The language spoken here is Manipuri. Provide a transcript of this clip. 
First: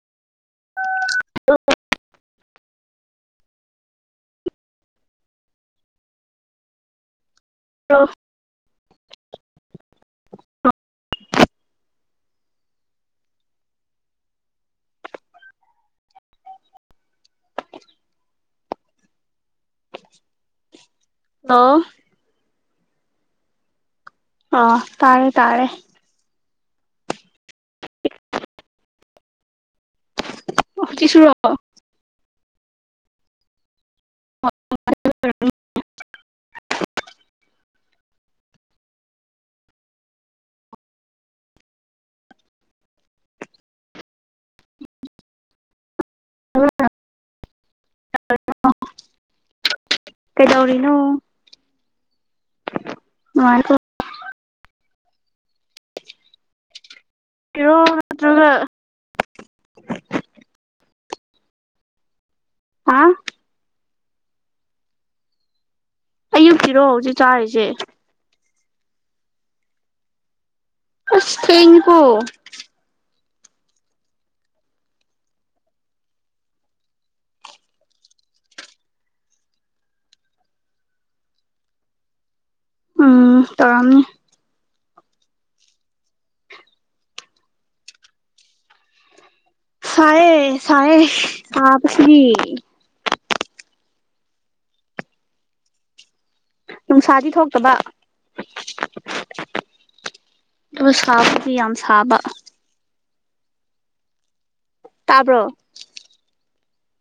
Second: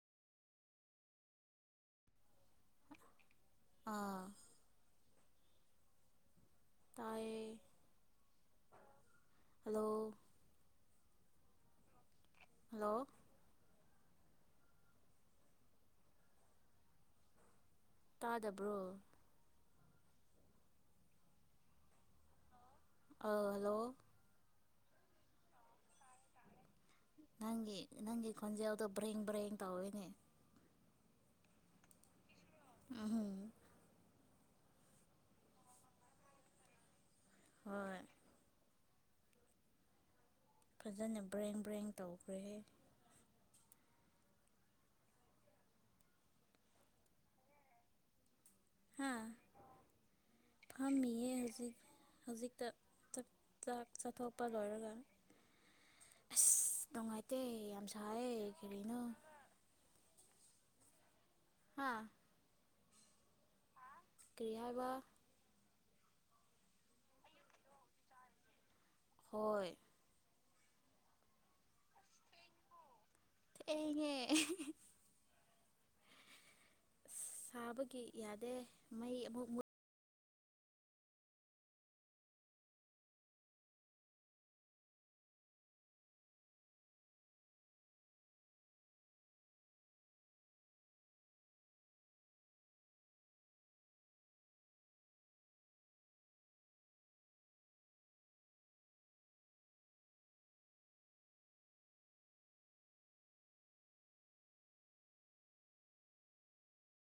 ꯑ ꯇꯥꯏꯌꯦ ꯍꯜꯂꯣ ꯑꯗꯣ ꯍꯜꯂꯣ ꯇꯥꯗꯕ꯭ꯔꯣ ꯍꯂꯣ ꯑꯥ ꯍꯜꯂꯣ ꯑ ꯇꯥꯔꯦ ꯇꯥꯔꯦ ꯅꯪꯒꯤ ꯅꯪ ꯈꯣꯟꯖ ꯌꯥꯎꯗꯣ ꯭ꯔ ꯭ꯔꯦꯡ ꯇꯧꯅꯦ ꯆꯤꯁꯨꯔꯣ ꯑꯣ [inaudible] ꯍꯣꯏ ꯐꯖꯅ ꯕ꯭ꯔꯦꯡ ꯕ꯭ꯔꯦꯡ ꯇꯧꯈ꯭ꯔꯦ ꯑ ꯍꯥ ꯀꯩꯗꯧꯔꯤꯅꯣ ꯐꯝꯃꯤꯌꯦ ꯍꯧꯖꯤꯛ ꯍꯧꯖꯤꯛꯇ ꯆꯊꯣꯛ ꯅꯨꯡꯉꯥꯏꯔꯣ ꯆꯄ ꯂꯣꯏꯔꯒ ꯑꯁ ꯅꯨꯡꯉꯥꯏ ꯇꯩ ꯑ ꯁꯥꯦ ꯅꯠꯇ꯭ꯔꯒ ꯈꯦꯂꯤꯅ ꯍꯥꯥ ꯑ ꯀꯔꯤꯌꯥ ꯋꯥ ꯑꯌꯨꯛꯛꯇꯤꯔꯣ ꯍꯧꯖꯤꯛ ꯆꯥꯔꯤꯁꯦ ꯍꯣꯏ ꯑꯁ ꯊꯦꯡꯀꯣ ꯑꯩꯉꯦ ꯁꯥꯕꯒꯤ ꯌꯥꯗꯦ ꯃꯩ ꯑꯃꯨꯛ ꯃꯨ ꯎꯝ ꯇꯔꯝ ꯁꯌꯦ ꯁꯌꯦ ꯍꯥꯄ ꯁꯤꯔꯤ ꯅꯨꯡꯁꯥꯗꯤ ꯊꯣꯛꯇꯕ ꯅꯨꯡꯁꯥꯕꯨꯗꯤ ꯌꯥꯝ ꯁꯥꯕ ꯇꯕꯣ